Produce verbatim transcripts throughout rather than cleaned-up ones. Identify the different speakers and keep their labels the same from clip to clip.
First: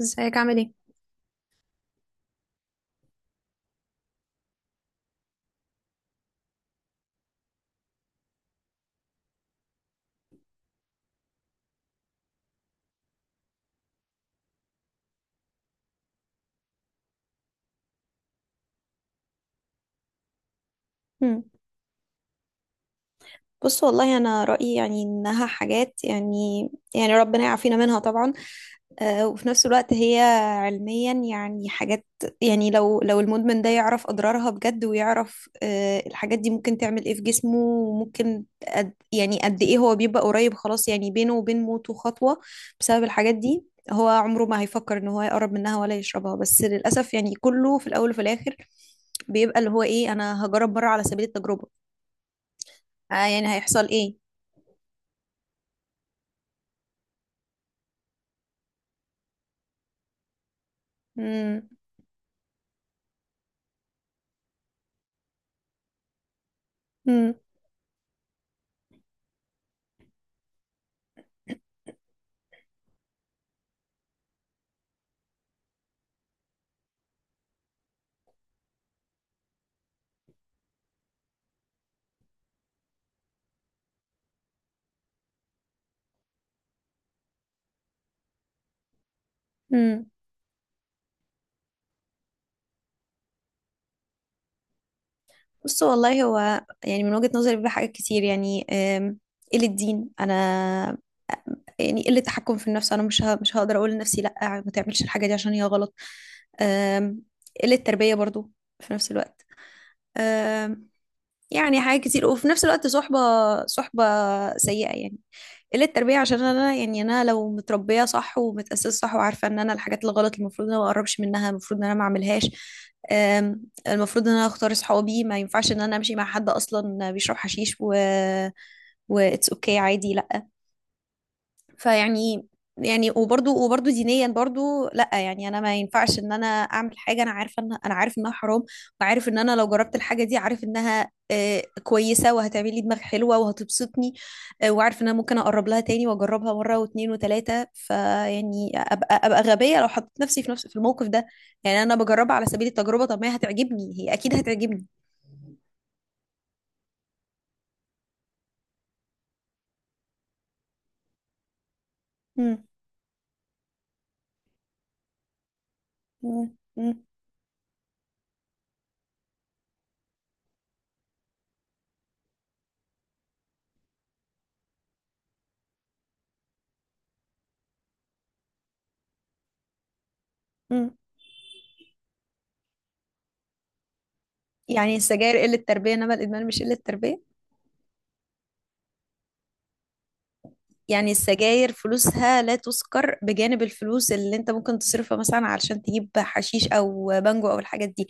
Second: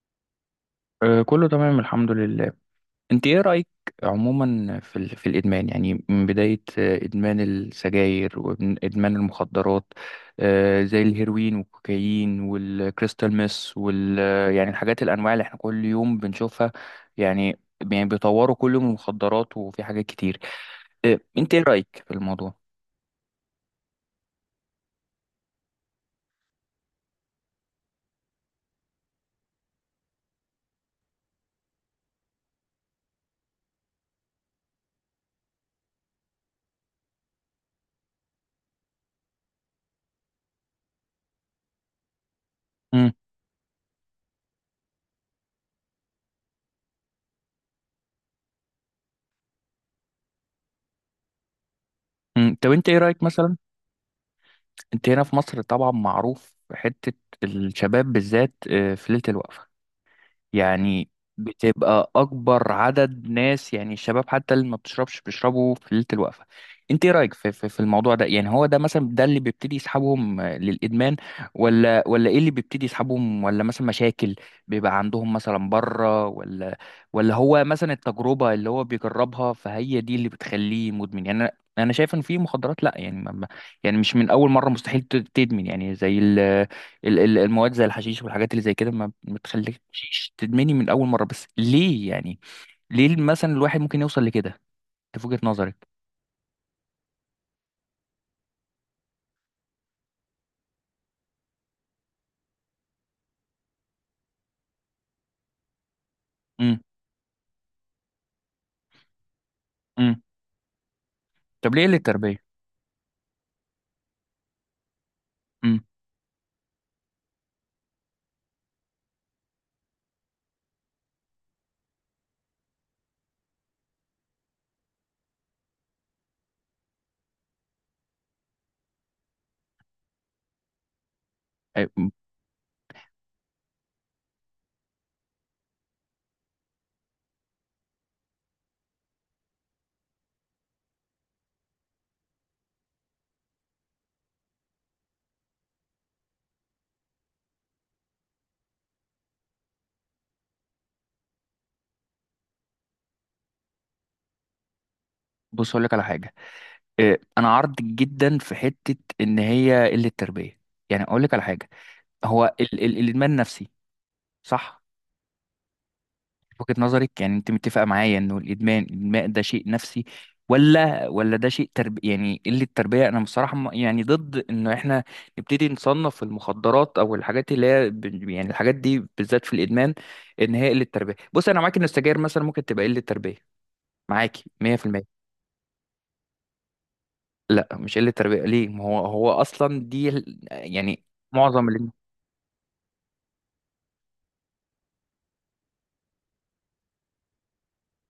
Speaker 1: ازيك عامل ايه؟
Speaker 2: آه، كله تمام الحمد لله. انت ايه رأيك عموما في ال... في الادمان، يعني من بداية آه، ادمان السجاير وادمان المخدرات، آه، زي الهيروين والكوكايين والكريستال ميس وال آه، يعني الحاجات الانواع اللي احنا كل يوم بنشوفها. يعني يعني بيطوروا كل يوم المخدرات وفي حاجات كتير. آه،
Speaker 1: مم.
Speaker 2: انت ايه رأيك في الموضوع؟
Speaker 1: بص والله انا رايي، يعني انها حاجات يعني. يعني ربنا يعافينا منها طبعا. آه وفي نفس الوقت هي علميا يعني حاجات. يعني لو لو المدمن ده يعرف اضرارها بجد، ويعرف آه الحاجات دي ممكن تعمل ايه في جسمه، وممكن قد، يعني قد ايه هو بيبقى قريب، خلاص يعني بينه وبين موته خطوه بسبب
Speaker 2: مم.
Speaker 1: الحاجات دي. هو عمره ما هيفكر ان هو يقرب منها ولا يشربها، بس للاسف يعني كله في الاول وفي الاخر بيبقى اللي هو ايه، انا هجرب مره على سبيل التجربه.
Speaker 2: مم. طب انت ايه رأيك
Speaker 1: آه يعني
Speaker 2: مثلا؟
Speaker 1: هيحصل ايه؟
Speaker 2: انت هنا في مصر طبعا معروف حتة الشباب بالذات، آه، في ليلة الوقفة، يعني
Speaker 1: مم.
Speaker 2: بتبقى اكبر عدد ناس، يعني الشباب حتى اللي ما بتشربش بيشربوا في ليله الوقفه. انت ايه رايك
Speaker 1: امم.
Speaker 2: في, في, في الموضوع ده؟ يعني هو ده مثلا، ده اللي بيبتدي يسحبهم آه، للادمان؟ ولا ولا ايه اللي بيبتدي يسحبهم؟ ولا مثلا مشاكل بيبقى عندهم مثلا بره؟ ولا ولا هو مثلا التجربه اللي هو بيجربها فهي دي اللي بتخليه مدمن؟ يعني انا أنا شايف ان في مخدرات لا، يعني ما ما- يعني مش من اول مره مستحيل ت- تدمن، يعني زي ال ال- ال- المواد، زي الحشيش والحاجات اللي زي كده ما
Speaker 1: امم.
Speaker 2: بتخليكش تدمني من اول مره. بس ليه يعني؟ ليه مثلا الواحد ممكن يوصل لكده؟ انت في وجهه
Speaker 1: بص
Speaker 2: نظرك؟
Speaker 1: والله هو يعني من وجهة نظري بيبقى حاجات كتير يعني، آم، قلة دين انا، يعني قلة تحكم في النفس. انا مش ه... مش هقدر اقول لنفسي لا، ما تعملش الحاجة دي عشان هي غلط.
Speaker 2: امم.
Speaker 1: آم، قلة تربية برضو في نفس الوقت.
Speaker 2: امم.
Speaker 1: آم،
Speaker 2: طب
Speaker 1: يعني
Speaker 2: ليه قله
Speaker 1: حاجات كتير،
Speaker 2: التربيه؟
Speaker 1: وفي نفس الوقت صحبة. صحبة سيئة يعني.
Speaker 2: امم.
Speaker 1: قلة تربية عشان انا، يعني انا لو متربية صح ومتأسسة صح وعارفة ان انا الحاجات الغلط المفروض ان انا ما اقربش منها، المفروض ان انا ما اعملهاش. أم، المفروض ان انا اختار اصحابي. ما ينفعش ان انا امشي مع حد اصلا بيشرب حشيش و و it's okay عادي، لا.
Speaker 2: أي-
Speaker 1: فيعني، يعني وبرضو وبرضو دينيا برضو لا، يعني انا ما ينفعش ان انا اعمل حاجه انا عارفه ان انا عارف انها حرام، وعارف ان انا لو جربت الحاجه دي عارف انها آه، كويسه وهتعمل لي دماغ حلوه وهتبسطني، آه، وعارف ان انا ممكن اقرب لها تاني واجربها مره واتنين وتلاته. فيعني ابقى ابقى غبيه لو حطيت نفسي في نفس في الموقف ده. يعني انا بجربها على سبيل التجربه، طب ما هي هتعجبني، هي اكيد هتعجبني.
Speaker 2: بص اقول لك على حاجه، إيه، انا عرض جدا في حته ان هي قله التربيه. يعني اقول لك على حاجه، هو
Speaker 1: مم.
Speaker 2: ال ال الادمان نفسي، صح؟
Speaker 1: مم.
Speaker 2: وجهة
Speaker 1: مم.
Speaker 2: نظرك، يعني انت متفقة معايا انه الادمان، الادمان ده شيء نفسي؟ ولا ولا ده شيء ترب، يعني قلة تربية؟ انا بصراحة م- يعني ضد انه احنا نبتدي نصنف المخدرات او الحاجات اللي هي ب- يعني الحاجات دي بالذات في الادمان ان هي قلة
Speaker 1: مم.
Speaker 2: تربية. بص انا معاك ان السجاير مثلا ممكن تبقى قلة تربية، معاكي
Speaker 1: يعني
Speaker 2: مية في المية.
Speaker 1: السجاير قله تربيه، انما الادمان مش قله تربيه.
Speaker 2: لا مش قلة تربية، ليه؟ ما هو هو اصلا دي ال- يعني
Speaker 1: يعني
Speaker 2: معظم
Speaker 1: السجاير
Speaker 2: اللي
Speaker 1: فلوسها لا تذكر بجانب الفلوس اللي انت ممكن تصرفها مثلا علشان تجيب حشيش او بانجو او الحاجات دي.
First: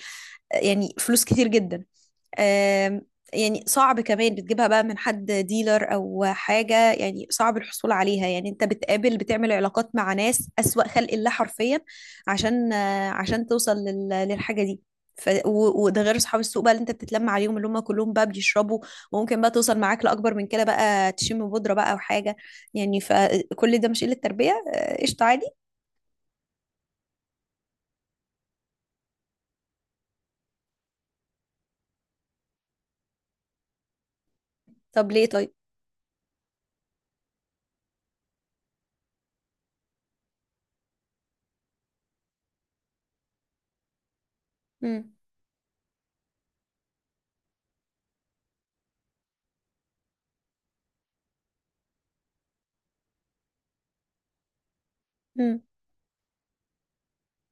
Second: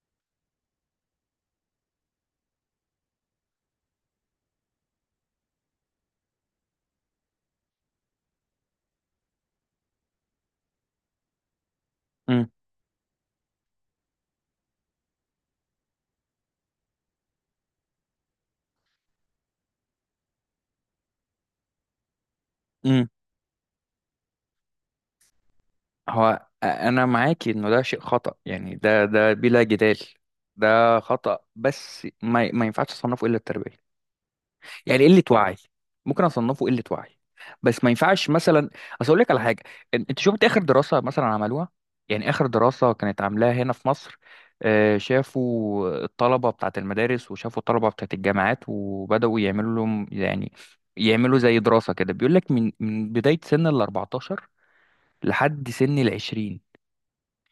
Speaker 1: يعني فلوس كتير جدا. آم، يعني صعب كمان، بتجيبها بقى من حد ديلر او حاجه، يعني صعب الحصول عليها. يعني انت بتقابل، بتعمل علاقات مع ناس اسوأ خلق الله حرفيا عشان آه، عشان توصل لل- للحاجه دي. ف... و- وده غير اصحاب السوق بقى اللي انت بتتلم عليهم اللي هم كلهم بقى بيشربوا. وممكن بقى توصل معاك لاكبر من كده، بقى تشم بودره بقى او حاجه. يعني
Speaker 2: امم.
Speaker 1: فكل ده مش قله تربيه، آه، قشطه عادي.
Speaker 2: هو انا معاكي انه ده شيء خطأ، يعني ده ده بلا جدال ده خطأ، بس ما ما ينفعش اصنفه الا التربية. يعني
Speaker 1: طب
Speaker 2: قلة
Speaker 1: ليه طيب؟
Speaker 2: وعي. ممكن اصنفه قلة وعي، بس ما ينفعش مثلا. اصل اقول لك على حاجة، إن- انت شفت اخر دراسة مثلا عملوها؟ يعني اخر دراسة كانت عاملاها هنا في مصر، آه، شافوا الطلبة بتاعة المدارس وشافوا الطلبة بتاعة الجامعات وبدأوا يعملوا لهم، يعني يعملوا زي دراسة كده، بيقول لك من من بداية سن ال اربعتاشر لحد سن ال عشرين،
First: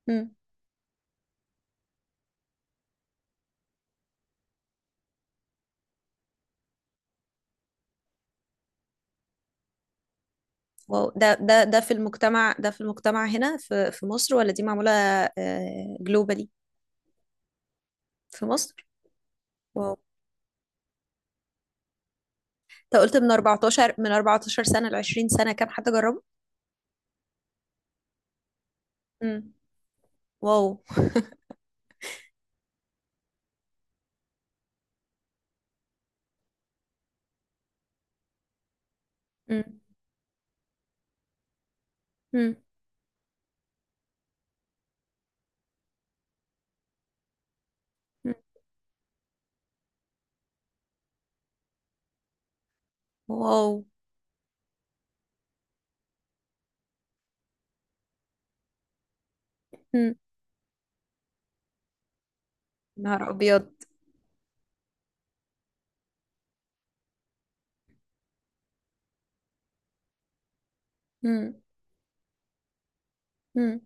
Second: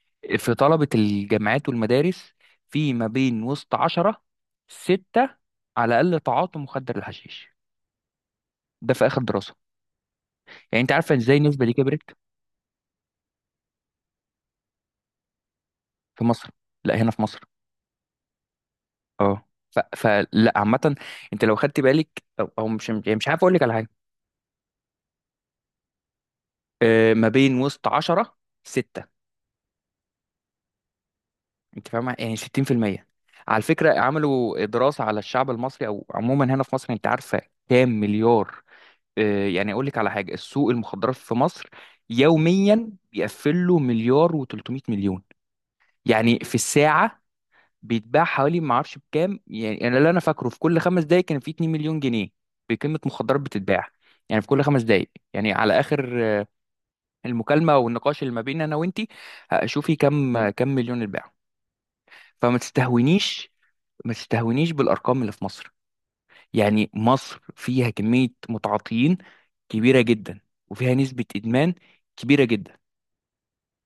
Speaker 1: امم.
Speaker 2: في طلبة الجامعات والمدارس، في ما بين وسط عشرة ستة على الأقل تعاطوا مخدر الحشيش. ده في آخر دراسة، يعني أنت
Speaker 1: واو،
Speaker 2: عارفة
Speaker 1: ده
Speaker 2: إزاي
Speaker 1: ده
Speaker 2: النسبة دي
Speaker 1: ده في
Speaker 2: كبرت.
Speaker 1: المجتمع، ده في المجتمع هنا في في مصر، ولا دي معمولة
Speaker 2: في
Speaker 1: جلوبالي؟
Speaker 2: مصر. لا هنا في مصر.
Speaker 1: في مصر؟
Speaker 2: اه. ف...
Speaker 1: واو.
Speaker 2: فلا عامة. أنت لو خدت بالك أو, أو مش
Speaker 1: انت
Speaker 2: يعني
Speaker 1: قلت
Speaker 2: مش
Speaker 1: من
Speaker 2: عارف أقول لك على حاجة.
Speaker 1: اربعة عشر، من اربع عشرة سنة سنة ل عشرين سنة سنة كام حد جربه؟
Speaker 2: آه، ما بين وسط عشرة ستة.
Speaker 1: امم. واو.
Speaker 2: أنت فاهمة؟ يعني ستين في المية. على فكرة عملوا دراسة على الشعب المصري أو عموما هنا في مصر، أنت عارفة كام مليار؟ آه، يعني
Speaker 1: امم.
Speaker 2: اقول لك على حاجه، السوق المخدرات في مصر
Speaker 1: امم.
Speaker 2: يوميا بيقفل له مليار و300 مليون. يعني في الساعه بيتباع
Speaker 1: أمم.
Speaker 2: حوالي، ما اعرفش بكام، يعني انا اللي انا فاكره في كل خمس دقائق كان في 2 مليون جنيه بقيمه مخدرات
Speaker 1: واو.
Speaker 2: بتتباع. يعني في كل خمس دقائق، يعني على اخر آه، المكالمه والنقاش اللي ما بيننا انا وانتي، شوفي
Speaker 1: امم.
Speaker 2: كم كم مليون اتباع. فما
Speaker 1: نهار
Speaker 2: تستهونيش،
Speaker 1: ابيض.
Speaker 2: ما تستهونيش بالارقام اللي في مصر. يعني مصر فيها كمية متعاطيين كبيرة جدا، وفيها نسبة
Speaker 1: امم.
Speaker 2: إدمان كبيرة جدا.
Speaker 1: امم.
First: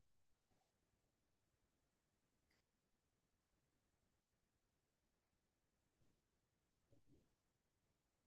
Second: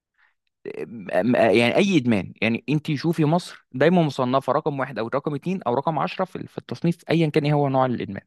Speaker 2: أم- أم- يعني أي إدمان، يعني أنت شوفي مصر دايما مصنفة رقم واحد أو رقم اتنين أو رقم عشرة في في التصنيف أيا كان إيه هو نوع الإدمان.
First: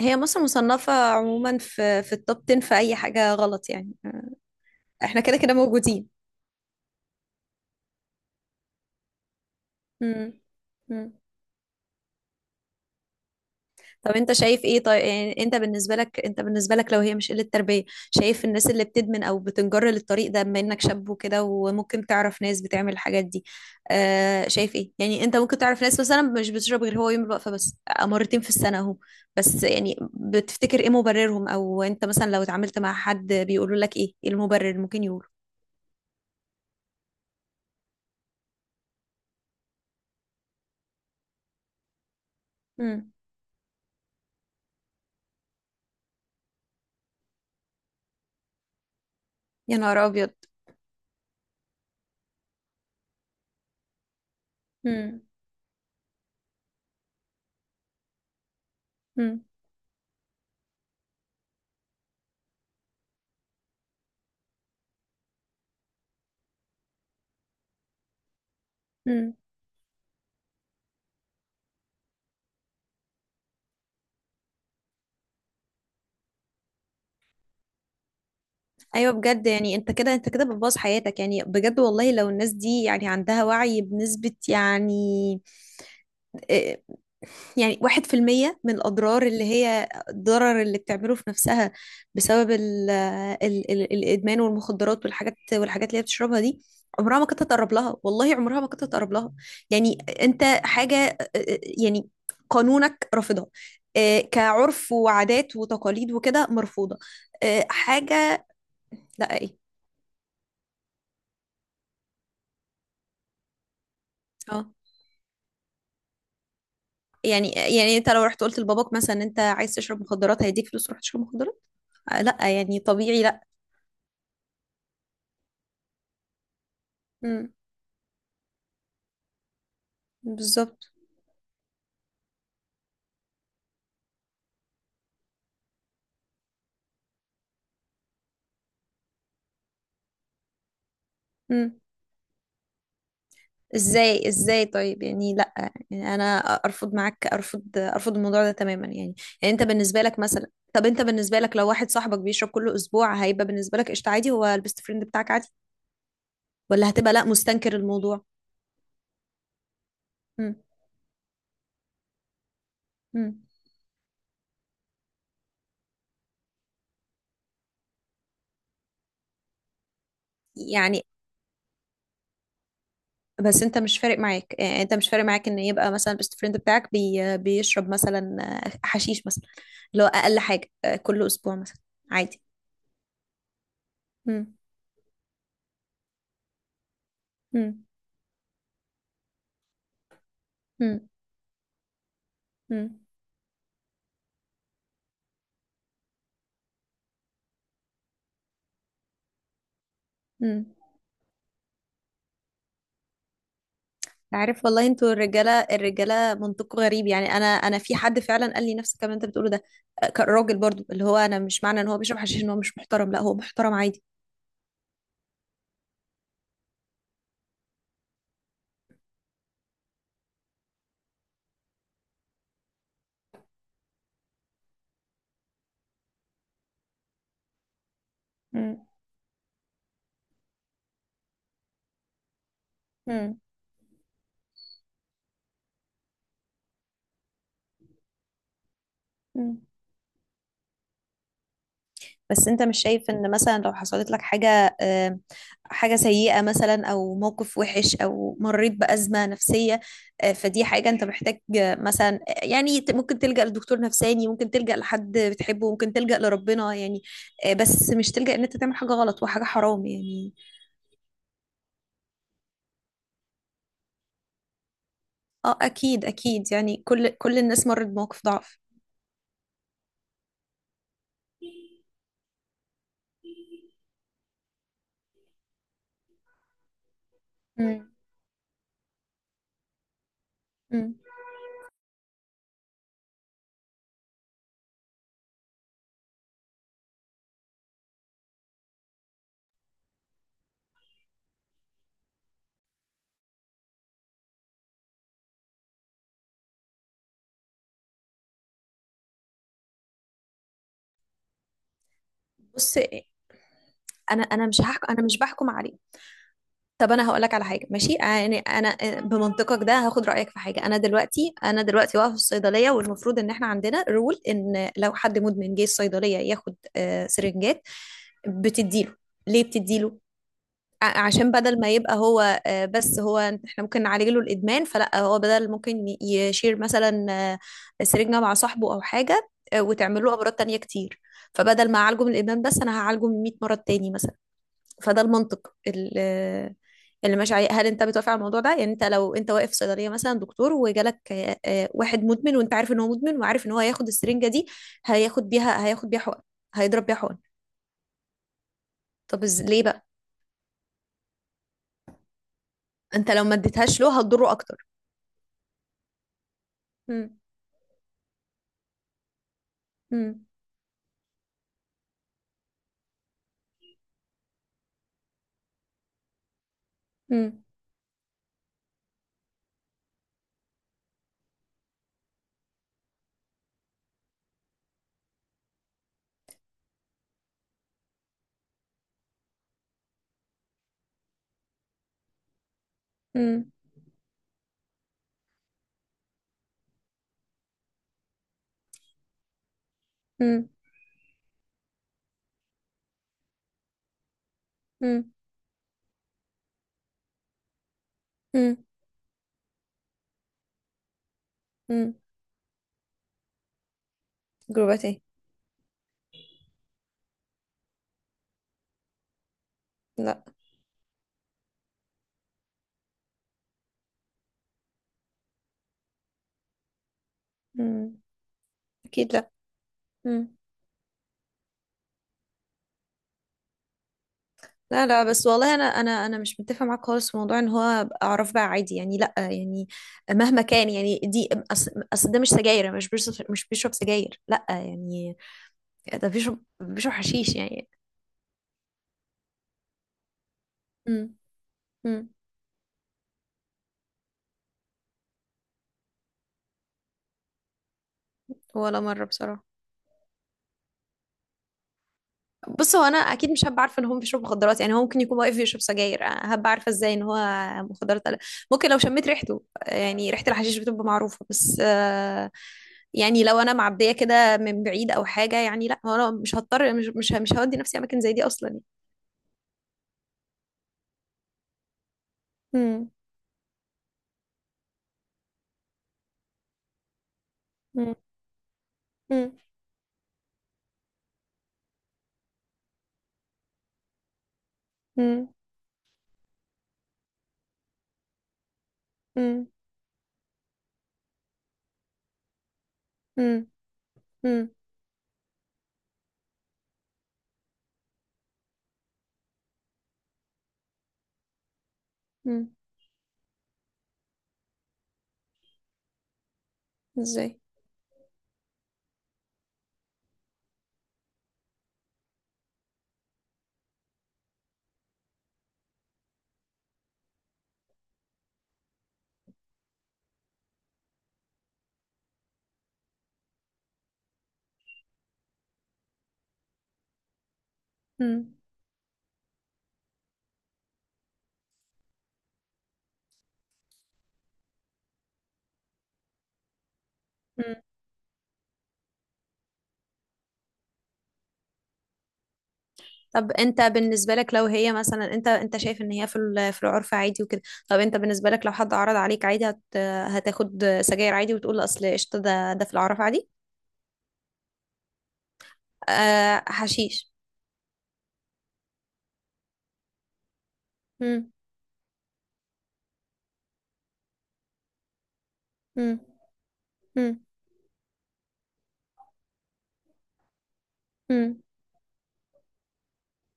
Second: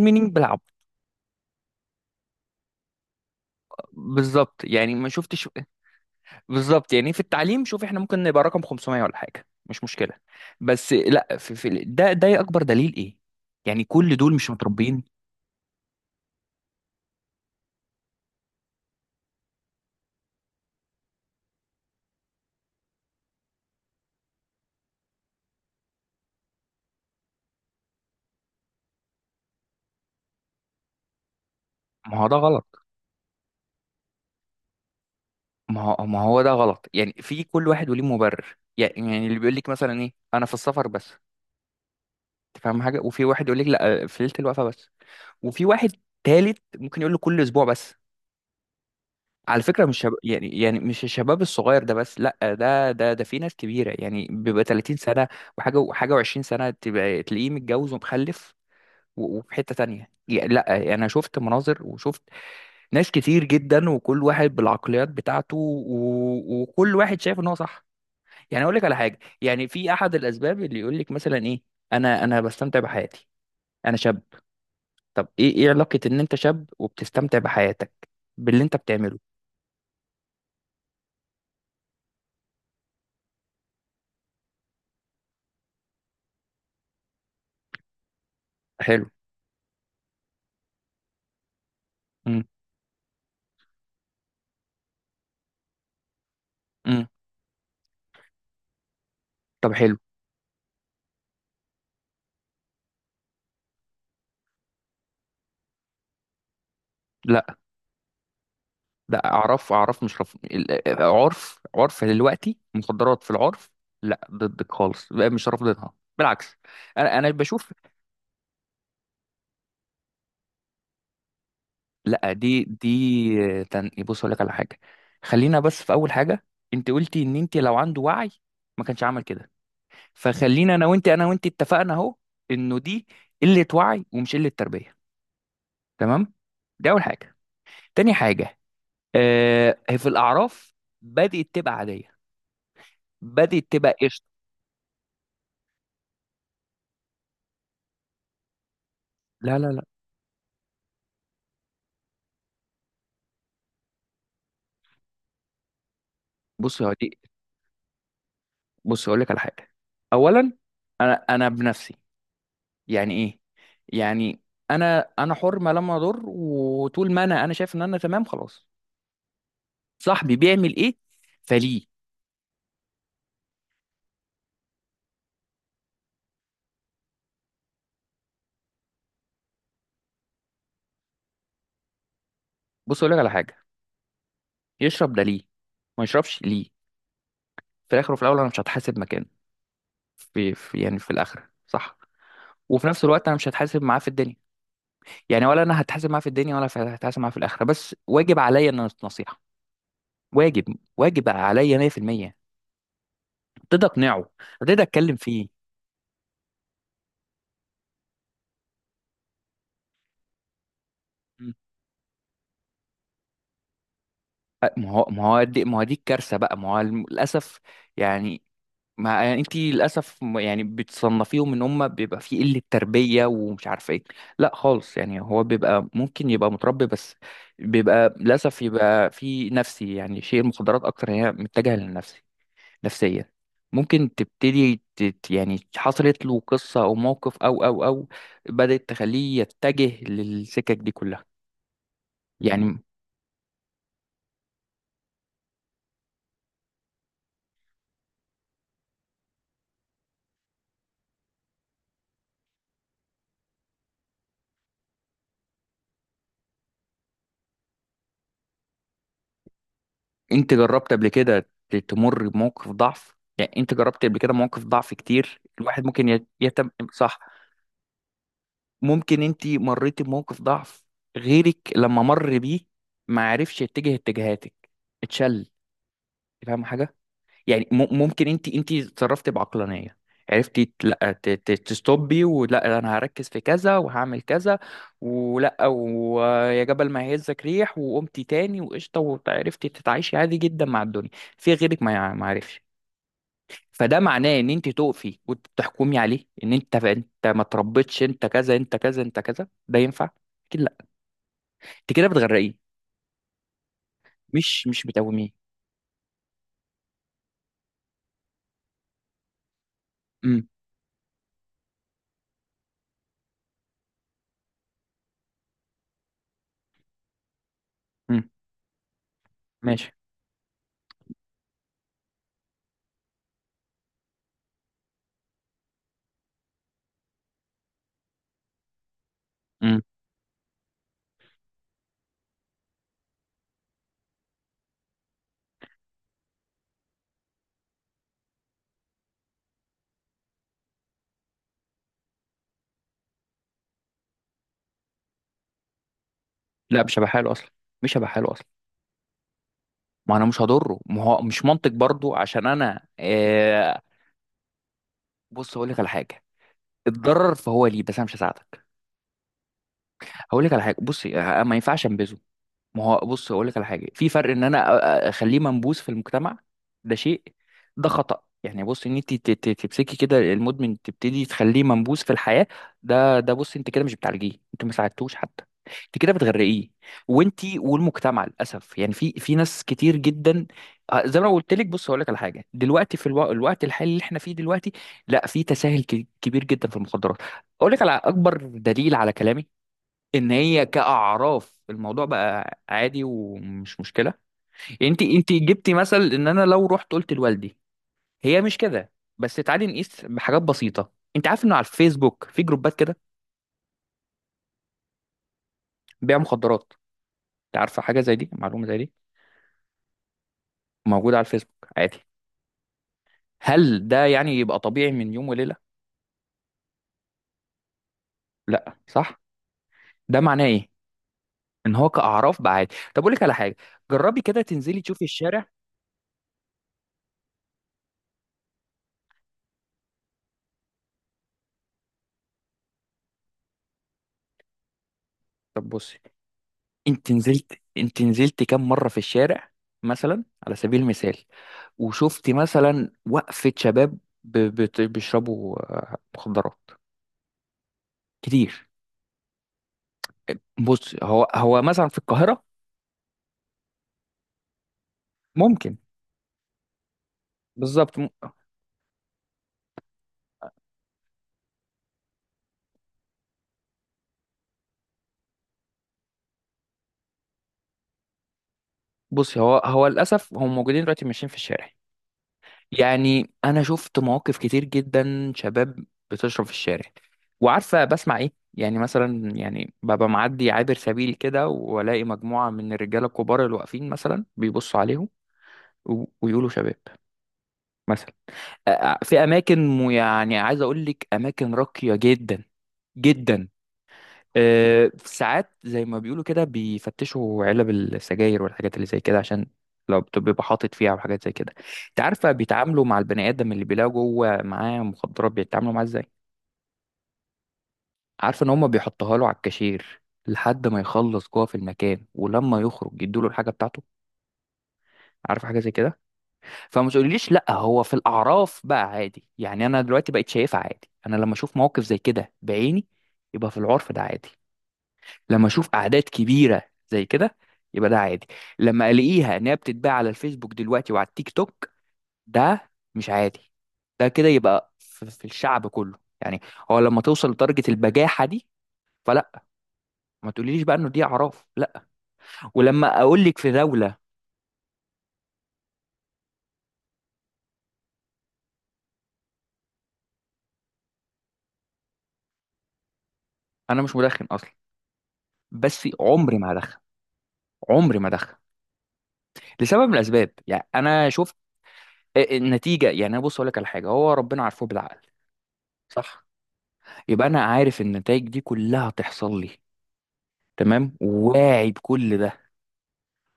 Speaker 1: هي مصر
Speaker 2: بيلعب.
Speaker 1: مصنفة عموما في في التوب عشرة في اي حاجة غلط يعني، آه،
Speaker 2: بالظبط يعني ما
Speaker 1: احنا كده
Speaker 2: شفتش.
Speaker 1: كده موجودين.
Speaker 2: بالظبط، يعني في التعليم شوف احنا ممكن نبقى رقم خمسمية ولا حاجة مش مشكلة، بس
Speaker 1: امم.
Speaker 2: لا في في ده ده أكبر دليل إيه. يعني
Speaker 1: طب
Speaker 2: كل
Speaker 1: انت
Speaker 2: دول مش
Speaker 1: شايف ايه
Speaker 2: متربيين.
Speaker 1: طيب؟ يعني انت بالنسبه لك، انت بالنسبه لك لو هي مش قله تربيه، شايف الناس اللي بتدمن او بتنجر للطريق ده، بما انك شاب وكده وممكن تعرف ناس بتعمل الحاجات دي، آه شايف ايه؟ يعني انت ممكن تعرف ناس مثلا مش بتشرب غير هو يوم الوقفه بس، آه، مرتين في السنه اهو، بس يعني بتفتكر ايه مبررهم؟ او انت
Speaker 2: ما هو
Speaker 1: مثلا
Speaker 2: ده
Speaker 1: لو
Speaker 2: غلط.
Speaker 1: اتعاملت مع حد بيقولوا لك ايه، ايه المبرر ممكن يقوله؟
Speaker 2: ما هو ما هو ده غلط، يعني في كل واحد وليه مبرر، يعني يعني اللي بيقول لك مثلا ايه: انا في السفر بس. انت فاهم حاجه؟
Speaker 1: امم.
Speaker 2: وفي واحد يقول لك لا، في ليله الوقفه بس. وفي واحد تالت ممكن يقول له كل اسبوع بس. على
Speaker 1: يا
Speaker 2: فكره مش
Speaker 1: نهار
Speaker 2: شب...
Speaker 1: ابيض.
Speaker 2: يعني يعني مش الشباب الصغير ده بس، لا، ده ده ده في ناس كبيره، يعني بيبقى تلاتين سنه وحاجه وحاجه و20 سنه تبقى تلاقيه متجوز ومخلف. و- وفي حته تانية، يعني لا انا شفت مناظر وشفت ناس كتير جدا، وكل واحد بالعقليات بتاعته و... وكل واحد شايف ان هو صح. يعني اقول لك على حاجه،
Speaker 1: امم.
Speaker 2: يعني في احد الاسباب اللي يقول لك مثلا ايه: انا انا بستمتع بحياتي، انا شاب. طب ايه ايه علاقه ان انت شاب وبتستمتع بحياتك باللي انت
Speaker 1: ايوه
Speaker 2: بتعمله؟
Speaker 1: بجد، يعني انت كده، انت كده بتبوظ حياتك يعني. بجد والله لو الناس دي يعني عندها وعي بنسبة يعني إيه، يعني واحد في المية من
Speaker 2: حلو.
Speaker 1: الأضرار اللي هي الضرر اللي بتعمله في نفسها
Speaker 2: امم.
Speaker 1: بسبب ال ال ال الإدمان والمخدرات والحاجات، والحاجات اللي هي بتشربها دي،
Speaker 2: امم.
Speaker 1: عمرها ما كانت تقرب لها. والله عمرها ما كانت تقرب لها.
Speaker 2: طب حلو.
Speaker 1: يعني أنت حاجة آه، آه، يعني قانونك رافضها. إيه، كعرف وعادات وتقاليد وكده مرفوضة.
Speaker 2: لا
Speaker 1: إيه، حاجة،
Speaker 2: لا
Speaker 1: لا، ايه.
Speaker 2: اعرف اعرف مش رف... ال- عرف عرف دلوقتي مخدرات في العرف لا
Speaker 1: اه.
Speaker 2: ضدك خالص، بقى مش رافضينها، بالعكس. انا انا
Speaker 1: يعني،
Speaker 2: بشوف.
Speaker 1: يعني انت لو رحت قلت لباباك مثلا إن انت عايز تشرب مخدرات هيديك فلوس تروح تشرب مخدرات؟ آه،
Speaker 2: لا
Speaker 1: لا
Speaker 2: دي
Speaker 1: يعني طبيعي، لا.
Speaker 2: دي تن... بص اقول لك على حاجه، خلينا بس في اول حاجه. انت قلتي ان
Speaker 1: امم.
Speaker 2: انت لو عنده وعي ما كانش عمل كده، فخلينا
Speaker 1: بالظبط.
Speaker 2: انا وانت انا وانت اتفقنا اهو انه دي قله وعي ومش قله تربيه، تمام؟ دي اول حاجه. تاني حاجه: آه هي في الاعراف بدات تبقى
Speaker 1: امم.
Speaker 2: عاديه، بدات تبقى قشطه.
Speaker 1: ازاي ازاي طيب؟ يعني لا، يعني انا ارفض معاك، ارفض ارفض الموضوع ده تماما يعني. يعني
Speaker 2: لا
Speaker 1: انت
Speaker 2: لا لا
Speaker 1: بالنسبه لك مثلا، طب انت بالنسبه لك لو واحد صاحبك بيشرب كل اسبوع، هيبقى بالنسبه لك قشطه عادي؟ هو البيست فريند بتاعك عادي؟
Speaker 2: بص
Speaker 1: ولا
Speaker 2: يا
Speaker 1: هتبقى
Speaker 2: دي،
Speaker 1: لا مستنكر الموضوع؟
Speaker 2: بص اقول لك على حاجه، اولا
Speaker 1: امم.
Speaker 2: انا انا بنفسي، يعني
Speaker 1: امم.
Speaker 2: ايه؟ يعني انا انا حر ما لم اضر، وطول ما انا انا شايف ان انا تمام خلاص. صاحبي بيعمل ايه؟
Speaker 1: يعني،
Speaker 2: فليه؟
Speaker 1: بس انت مش فارق معاك؟ يعني انت مش فارق معاك ان يبقى مثلا البيست فريند بتاعك بي... بيشرب مثلا آه، حشيش مثلا، اللي هو اقل حاجه، آه، كل اسبوع مثلا، عادي؟
Speaker 2: بص اقول لك على حاجه،
Speaker 1: مم.
Speaker 2: يشرب ده ليه؟ ما يشربش ليه؟
Speaker 1: مم.
Speaker 2: في الاخر وفي الاول انا مش هتحاسب مكانه، في في يعني
Speaker 1: مم.
Speaker 2: في الاخره، صح. وفي
Speaker 1: مم.
Speaker 2: نفس الوقت انا مش هتحاسب معاه في الدنيا، يعني ولا انا هتحاسب معاه في الدنيا ولا هتحاسب معاه في الاخره. بس واجب عليا ان أنا نصيحه، واجب
Speaker 1: مم.
Speaker 2: واجب عليا مية في المية، ابتدي اقنعه،
Speaker 1: عارف
Speaker 2: ابتدي
Speaker 1: والله، انتوا
Speaker 2: اتكلم فيه.
Speaker 1: الرجاله، الرجاله منطقه غريب يعني. انا انا في حد فعلا قال لي نفس الكلام اللي انت بتقوله ده، كان راجل برضو، اللي هو انا
Speaker 2: مم.
Speaker 1: مش معنى ان هو بيشرب حشيش ان هو مش محترم، لا هو محترم عادي.
Speaker 2: أ- ما هو ما هو دي ما هو دي الكارثه بقى، ما هو الم- للاسف، يعني ما يعني انت للاسف م- يعني بتصنفيهم ان هم بيبقى في قله تربيه ومش عارفه ايه. لا خالص، يعني هو بيبقى ممكن يبقى متربي بس بيبقى للاسف
Speaker 1: مم.
Speaker 2: يبقى في نفسي، يعني شيء المخدرات اكتر هي متجهه للنفسي، نفسيا.
Speaker 1: مم.
Speaker 2: ممكن تبتدي تت يعني حصلت له قصه او موقف او او او بدات تخليه
Speaker 1: مم.
Speaker 2: يتجه للسكك دي كلها.
Speaker 1: بس انت مش
Speaker 2: يعني
Speaker 1: شايف ان مثلا لو حصلت لك حاجة، آه، حاجة سيئة مثلا او موقف وحش او مريت بأزمة نفسية، آه، فدي حاجة انت محتاج آه، مثلا آه، يعني ت- ممكن تلجأ لدكتور نفساني، ممكن تلجأ لحد بتحبه، ممكن تلجأ لربنا يعني، آه، بس مش تلجأ ان انت تعمل حاجة غلط وحاجة حرام يعني.
Speaker 2: انت جربت قبل كده ت- تمر بموقف ضعف؟ يعني انت جربت قبل كده مواقف ضعف كتير،
Speaker 1: اه
Speaker 2: الواحد
Speaker 1: اكيد
Speaker 2: ممكن يت-
Speaker 1: اكيد،
Speaker 2: يتم،
Speaker 1: يعني كل
Speaker 2: صح؟
Speaker 1: كل الناس مرت بموقف ضعف.
Speaker 2: ممكن انت مريتي بموقف ضعف، غيرك لما مر بيه ما عرفش يتجه اتجاهاتك، اتشل، فاهم حاجه؟ يعني
Speaker 1: مم.
Speaker 2: م- ممكن انت انت اتصرفتي بعقلانيه، عرفتي ت-
Speaker 1: مم.
Speaker 2: لا ت- ت- تستوبي، ولا انا هركز في كذا وهعمل كذا، ولا ويا جبل ما يهزك ريح، وقمتي تاني وقشطه وعرفتي تتعايشي عادي جدا مع الدنيا. في غيرك ما يع- ما عرفش. فده معناه ان انت تقفي وتحكمي عليه ان انت انت ما تربيتش، انت كذا انت كذا انت كذا. ده ينفع؟ اكيد لا، انت كده بتغرقيه،
Speaker 1: بص، انا انا مش
Speaker 2: مش مش
Speaker 1: هحكم، انا مش
Speaker 2: بتقوميه.
Speaker 1: بحكم عليك. طب انا هقول لك على حاجه ماشي، يعني انا آه، بمنطقك ده هاخد رايك في
Speaker 2: امم.
Speaker 1: حاجه. انا دلوقتي، انا دلوقتي واقفه في الصيدليه، والمفروض ان احنا عندنا رول ان لو حد مدمن جه الصيدليه ياخد آه، سرنجات،
Speaker 2: امم.
Speaker 1: بتديله. ليه
Speaker 2: ماشي.
Speaker 1: بتديله؟ ع- عشان بدل ما يبقى هو آه، بس هو احنا ممكن نعالج له الادمان، فلا هو بدل ممكن ي- يشير مثلا آه، سرنجه مع صاحبه او حاجه، آه،
Speaker 2: امم.
Speaker 1: وتعمل له امراض تانية كتير. فبدل ما اعالجه من الادمان بس، انا هعالجه من مئة مرض تاني مثلا. فده المنطق اللي، اللي ماشي عليه. هل انت بتوافق على الموضوع ده؟ يعني انت لو انت واقف في صيدليه مثلا دكتور، وجالك آه، آه، واحد مدمن، وانت عارف ان هو مدمن، وعارف ان هو هياخد السرنجه دي هياخد بيها، هياخد بيها حقن،
Speaker 2: لا
Speaker 1: هيضرب بيها
Speaker 2: مش هبقى
Speaker 1: حقن.
Speaker 2: حاله اصلا، مش هبقى حاله اصلا.
Speaker 1: طب از- ليه بقى؟
Speaker 2: ما انا مش هضره، ما هو مش منطق برضو عشان انا
Speaker 1: انت لو ما اديتهاش
Speaker 2: آه.
Speaker 1: له هتضره اكتر.
Speaker 2: بص هقول لك على حاجه،
Speaker 1: مم.
Speaker 2: اتضرر فهو ليه، بس انا مش هساعدك.
Speaker 1: مم.
Speaker 2: هقول لك على حاجه، بصي آه، ما ينفعش انبذه. ما هو بص اقول لك على حاجه، في فرق ان انا أ- أ- اخليه منبوذ في المجتمع، ده شيء.
Speaker 1: مم.
Speaker 2: ده خطأ. يعني بص ان انت ت- ت- تمسكي كده المدمن تبتدي تخليه منبوذ في الحياه، ده ده بص انت كده مش بتعالجيه، انت ما ساعدتوش حتى، انت كده بتغرقيه، وانت والمجتمع للاسف. يعني في في ناس كتير جدا، آه، زي ما أنا قلت لك. بص اقول لك على حاجه، دلوقتي في الو...
Speaker 1: مم.
Speaker 2: الوقت الحالي اللي احنا فيه دلوقتي لا في تساهل ك- كبير جدا في المخدرات. اقول لك على اكبر دليل على كلامي، ان
Speaker 1: مم.
Speaker 2: هي كاعراف الموضوع بقى عادي ومش مشكله. يعني انت
Speaker 1: مم.
Speaker 2: انت جبتي مثل ان انا لو رحت قلت لوالدي، هي مش
Speaker 1: مم.
Speaker 2: كده. بس تعالي نقيس بحاجات بسيطه: انت عارف انه على
Speaker 1: مم.
Speaker 2: الفيسبوك في جروبات كده
Speaker 1: جروبات ايه؟
Speaker 2: بيع مخدرات؟ انت عارفه حاجه زي دي؟ معلومه زي دي
Speaker 1: لا.
Speaker 2: موجوده على الفيسبوك عادي. هل ده يعني يبقى طبيعي من يوم وليله؟
Speaker 1: مم.
Speaker 2: لا،
Speaker 1: اكيد
Speaker 2: صح؟
Speaker 1: لا.
Speaker 2: ده
Speaker 1: مم.
Speaker 2: معناه ايه؟ ان هو كاعراف بقى عادي. طب اقول لك على حاجه، جربي كده تنزلي
Speaker 1: لا
Speaker 2: تشوفي
Speaker 1: لا، بس
Speaker 2: الشارع.
Speaker 1: والله انا انا انا مش متفقه معاك خالص في موضوع ان هو أبقى اعرف بقى عادي، يعني لا يعني مهما كان يعني دي اصل أصل ده مش سجاير، مش بيشرب، مش بيشرب سجاير، لا يعني،
Speaker 2: طب بصي،
Speaker 1: ده بيشرب، بيشرب
Speaker 2: انت
Speaker 1: حشيش
Speaker 2: نزلت
Speaker 1: يعني.
Speaker 2: انت نزلت كام مره في الشارع مثلا على سبيل
Speaker 1: امم.
Speaker 2: المثال،
Speaker 1: امم.
Speaker 2: وشفت مثلا وقفة شباب ب- بت- بيشربوا آه، مخدرات كتير؟
Speaker 1: ولا مره بصراحه.
Speaker 2: بص هو هو مثلا في القاهرة
Speaker 1: بص هو انا اكيد مش هبقى عارفه ان هو بيشرب مخدرات، يعني هو ممكن يكون واقف بيشرب
Speaker 2: ممكن.
Speaker 1: سجاير، أنا هبقى عارفه ازاي ان هو
Speaker 2: بالظبط
Speaker 1: مخدرات
Speaker 2: م-
Speaker 1: ولا لا؟ ممكن لو شميت ريحته، يعني ريحه الحشيش بتبقى معروفه، بس آه، يعني لو انا معديه كده من بعيد او حاجه، يعني لا هو انا مش هضطر، مش مش مش هودي نفسي اماكن زي دي اصلا يعني.
Speaker 2: بص هو هو للأسف هم موجودين دلوقتي ماشيين في الشارع.
Speaker 1: امم.
Speaker 2: يعني أنا شفت مواقف كتير جدا، شباب بتشرب في الشارع. وعارفة بسمع إيه؟ يعني مثلا
Speaker 1: امم.
Speaker 2: يعني ببقى معدي عابر سبيل كده، وألاقي مجموعة من الرجالة الكبار اللي واقفين مثلا بيبصوا عليهم،
Speaker 1: امم.
Speaker 2: و- ويقولوا شباب، مثلا. آه، في
Speaker 1: امم.
Speaker 2: اماكن م- يعني عايز اقول لك اماكن راقيه جدا جدا،
Speaker 1: امم.
Speaker 2: آه، ساعات زي ما بيقولوا كده بيفتشوا علب السجاير والحاجات اللي زي كده، عشان لو بت- بيبقى حاطط فيها وحاجات زي كده. انت عارفه
Speaker 1: امم.
Speaker 2: بيتعاملوا مع البني ادم اللي بيلاقوا جوه معاه مخدرات، بيتعاملوا معاه ازاي؟
Speaker 1: ازاي؟
Speaker 2: عارفه ان هم بيحطها له على الكاشير لحد ما يخلص جوه في المكان، ولما يخرج يدوا له الحاجه بتاعته. عارفه حاجه زي كده؟ فما تقوليليش لا هو في الاعراف بقى عادي. يعني انا دلوقتي بقيت شايفها عادي، انا لما اشوف موقف زي كده بعيني يبقى في العرف ده عادي. لما اشوف اعداد كبيره زي كده يبقى ده عادي.
Speaker 1: امم.
Speaker 2: لما الاقيها ان هي بتتباع على الفيسبوك دلوقتي وعلى التيك توك، ده مش عادي، ده كده يبقى في في الشعب كله، يعني هو لما توصل لدرجه البجاحه دي فلا، ما تقوليليش بقى انه دي اعراف لا. ولما اقول
Speaker 1: طب
Speaker 2: لك في
Speaker 1: انت
Speaker 2: دوله،
Speaker 1: بالنسبة لك لو هي مثلا، انت انت شايف ان هي في ال- في العرف عادي وكده، طب انت بالنسبة لك لو حد عرض عليك عادي، هت، هتاخد سجاير عادي، وتقول اصل قشطة ده ده في العرف عادي؟
Speaker 2: انا مش مدخن اصلا، بس عمري
Speaker 1: آه
Speaker 2: ما هدخن،
Speaker 1: حشيش.
Speaker 2: عمري ما ادخن، لسبب من الاسباب. يعني انا
Speaker 1: مم.
Speaker 2: شفت النتيجه. يعني انا بص اقول لك على حاجه، هو ربنا عارفه بالعقل،
Speaker 1: مم.
Speaker 2: صح؟
Speaker 1: مم.
Speaker 2: يبقى انا عارف النتائج دي كلها هتحصل لي، تمام،
Speaker 1: مم.
Speaker 2: واعي بكل ده،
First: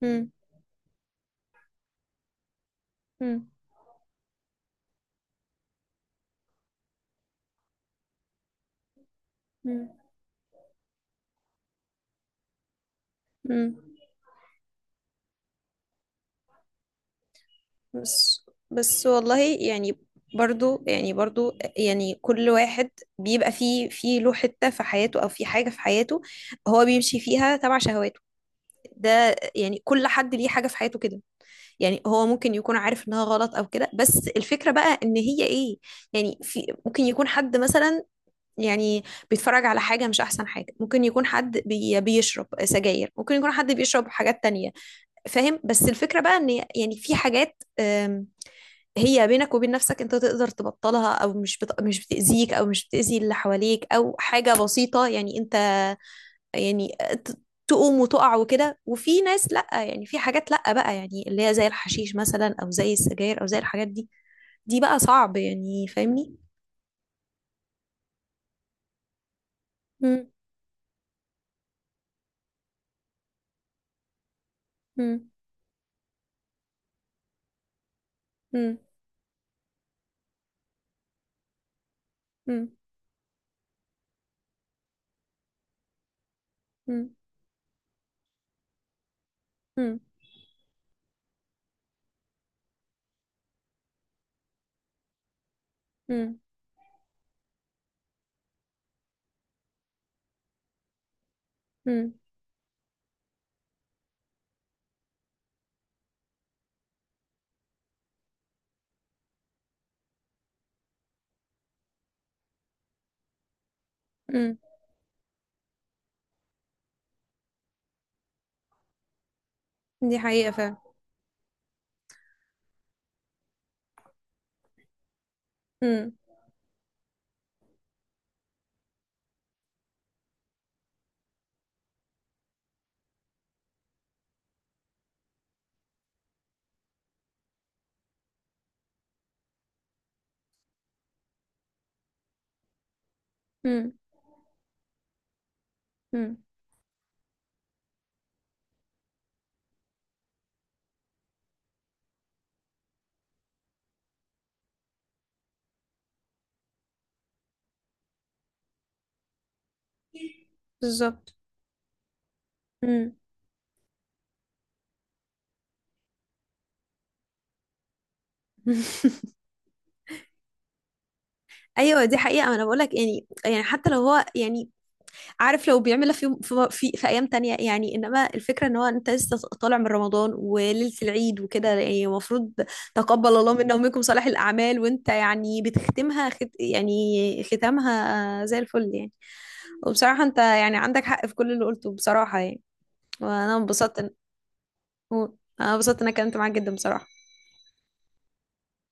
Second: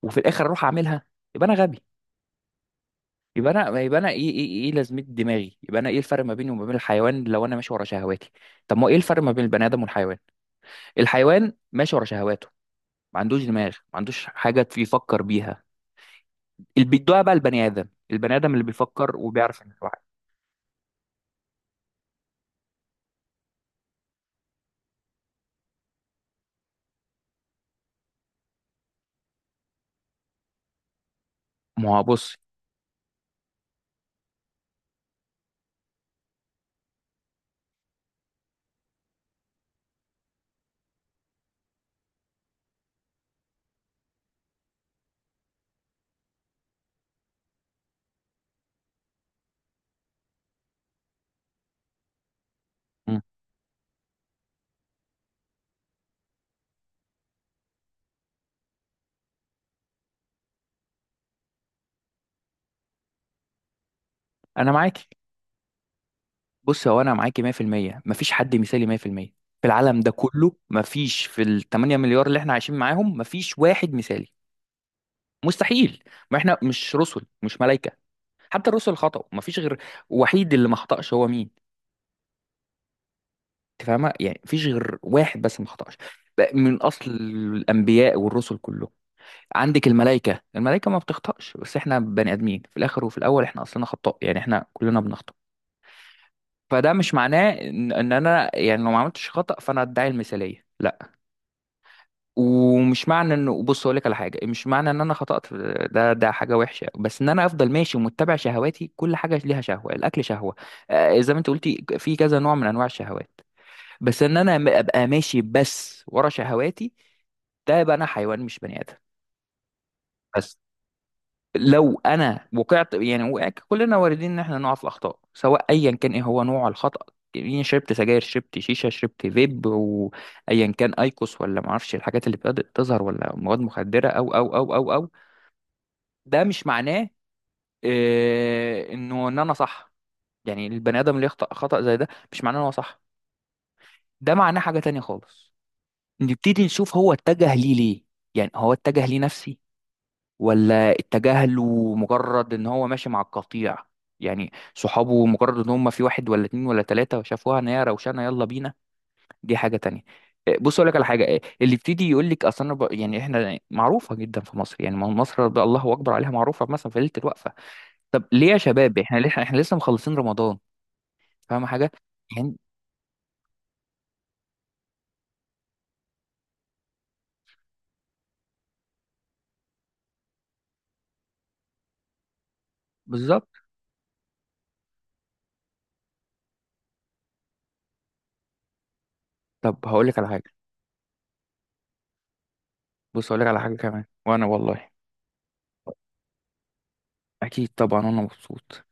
Speaker 2: وفي
Speaker 1: مم.
Speaker 2: الاخر اروح اعملها؟ يبقى انا غبي.
Speaker 1: مم.
Speaker 2: يبقى انا يبقى انا ايه ايه ايه إيه لازمه دماغي؟ يبقى انا ايه الفرق ما بيني وما بين الحيوان لو انا ماشي ورا شهواتي؟ طب ما هو ايه الفرق ما بين البني ادم
Speaker 1: مم.
Speaker 2: والحيوان؟ الحيوان ماشي ورا شهواته، ما عندوش دماغ،
Speaker 1: مم.
Speaker 2: ما عندوش حاجه في- يفكر بيها. اللي بيدوها بقى البني ادم، البني
Speaker 1: بس
Speaker 2: ادم اللي
Speaker 1: بس
Speaker 2: بيفكر
Speaker 1: والله،
Speaker 2: وبيعرف إنه
Speaker 1: يعني
Speaker 2: واحد.
Speaker 1: برضو يعني برضو يعني كل واحد بيبقى فيه، في له حتة في حياته او في حاجة في حياته هو بيمشي فيها تبع شهواته. ده يعني كل حد ليه حاجة في حياته كده،
Speaker 2: ما
Speaker 1: يعني
Speaker 2: هو
Speaker 1: هو
Speaker 2: بص.
Speaker 1: ممكن يكون عارف انها غلط او كده، بس الفكرة بقى ان هي ايه. يعني في ممكن يكون حد مثلا يعني بيتفرج على حاجة مش احسن حاجة، ممكن يكون حد بي بيشرب سجاير، ممكن يكون حد بيشرب حاجات تانية. فاهم؟ بس الفكرة بقى ان يعني في حاجات، أم، هي بينك وبين نفسك انت تقدر تبطلها، او مش بت... مش بتأذيك او مش بتأذي
Speaker 2: مم.
Speaker 1: اللي حواليك، او حاجة بسيطة يعني انت يعني آه، ت- تقوم وتقع وكده، وفي ناس لأ، يعني في حاجات لأ بقى يعني، اللي هي زي الحشيش مثلا أو زي السجاير أو زي الحاجات دي،
Speaker 2: انا
Speaker 1: دي
Speaker 2: معاك.
Speaker 1: بقى صعب يعني، فاهمني؟
Speaker 2: بص هو انا معاكي مية في المية، مفيش حد مثالي مية في المية في المية، في العالم ده
Speaker 1: مم.
Speaker 2: كله مفيش، في ال تمانية مليار اللي احنا عايشين معاهم مفيش واحد مثالي،
Speaker 1: مم.
Speaker 2: مستحيل. ما احنا مش رسل مش ملائكة، حتى
Speaker 1: مم.
Speaker 2: الرسل خطأوا، مفيش غير وحيد اللي ما خطأش، هو مين؟
Speaker 1: مم.
Speaker 2: انت فاهمة؟ يعني مفيش غير واحد بس ما خطأش بقى من
Speaker 1: مم.
Speaker 2: اصل الانبياء والرسل كله. عندك
Speaker 1: مم.
Speaker 2: الملائكة، الملائكة ما بتخطأش، بس احنا بني ادمين في الاخر وفي الاول، احنا اصلنا خطاء، يعني احنا كلنا بنخطأ.
Speaker 1: مم.
Speaker 2: فده مش معناه ان إن انا يعني لو ما عملتش خطأ فانا ادعي المثالية،
Speaker 1: مم.
Speaker 2: ومش معنى انه بص اقول لك على حاجه، مش معنى ان انا خطأت في- ده ده حاجه وحشه بس ان انا افضل ماشي ومتبع شهواتي. كل حاجه ليها شهوه، الاكل شهوه، آه، زي ما انت قلتي في كذا نوع من انواع الشهوات، بس ان انا
Speaker 1: مم.
Speaker 2: م- ابقى ماشي بس ورا شهواتي؟ ده يبقى انا حيوان مش بني ادم.
Speaker 1: دي حقيقة
Speaker 2: بس
Speaker 1: فعلا.
Speaker 2: لو انا وقعت، يعني وقع، كلنا واردين ان احنا نقع في الاخطاء، سواء ايا كان
Speaker 1: مم.
Speaker 2: ايه هو نوع الخطأ، يعني شربت سجاير، شربت شيشه، شربت فيب، وايا كان ايكوس، ولا ما اعرفش الحاجات اللي بدأت تظهر، ولا مواد مخدره او او او او او ده مش معناه آه، انه ان انا صح. يعني البني ادم اللي يخطأ خطأ زي ده مش معناه ان هو صح،
Speaker 1: مم.
Speaker 2: ده معناه حاجه تانية خالص.
Speaker 1: مم.
Speaker 2: نبتدي نشوف هو اتجه ليه ليه؟ يعني هو اتجه ليه نفسي، ولا اتجاهله مجرد ان هو ماشي مع القطيع؟ يعني صحابه مجرد ان هم في واحد ولا اتنين ولا تلاتة شافوها ان هي روشانة يلا بينا، دي حاجة تانية. إيه، بص اقول لك على حاجة،
Speaker 1: بالظبط.
Speaker 2: إيه، اللي يبتدي يقول لك اصل انا ب-
Speaker 1: مم.
Speaker 2: يعني احنا معروفة جدا في مصر، يعني ما مصر ده الله اكبر عليها، معروفة مثلا في ليلة الوقفة. طب ليه يا شباب احنا ليه احنا لسه مخلصين رمضان؟ فاهم حاجة؟
Speaker 1: ايوه دي حقيقة.
Speaker 2: يعني
Speaker 1: انا بقولك، يعني يعني حتى لو هو يعني عارف لو بيعملها في يوم في, في, في ايام تانية يعني، انما الفكرة ان هو انت لسه طالع من رمضان وليلة العيد وكده، يعني المفروض تقبل
Speaker 2: بالظبط.
Speaker 1: الله منا ومنكم صالح الاعمال، وانت يعني بتختمها خت، يعني ختامها زي الفل يعني.
Speaker 2: طب هقول لك
Speaker 1: وبصراحة
Speaker 2: على
Speaker 1: انت
Speaker 2: حاجة،
Speaker 1: يعني عندك حق في كل اللي قلته بصراحة يعني.
Speaker 2: بص اقول لك
Speaker 1: وانا
Speaker 2: على حاجة
Speaker 1: انبسطت
Speaker 2: كمان،
Speaker 1: إن-
Speaker 2: وانا والله
Speaker 1: انا انبسطت إن انا اتكلمت معاك جدا بصراحة.
Speaker 2: اكيد طبعا انا مبسوط.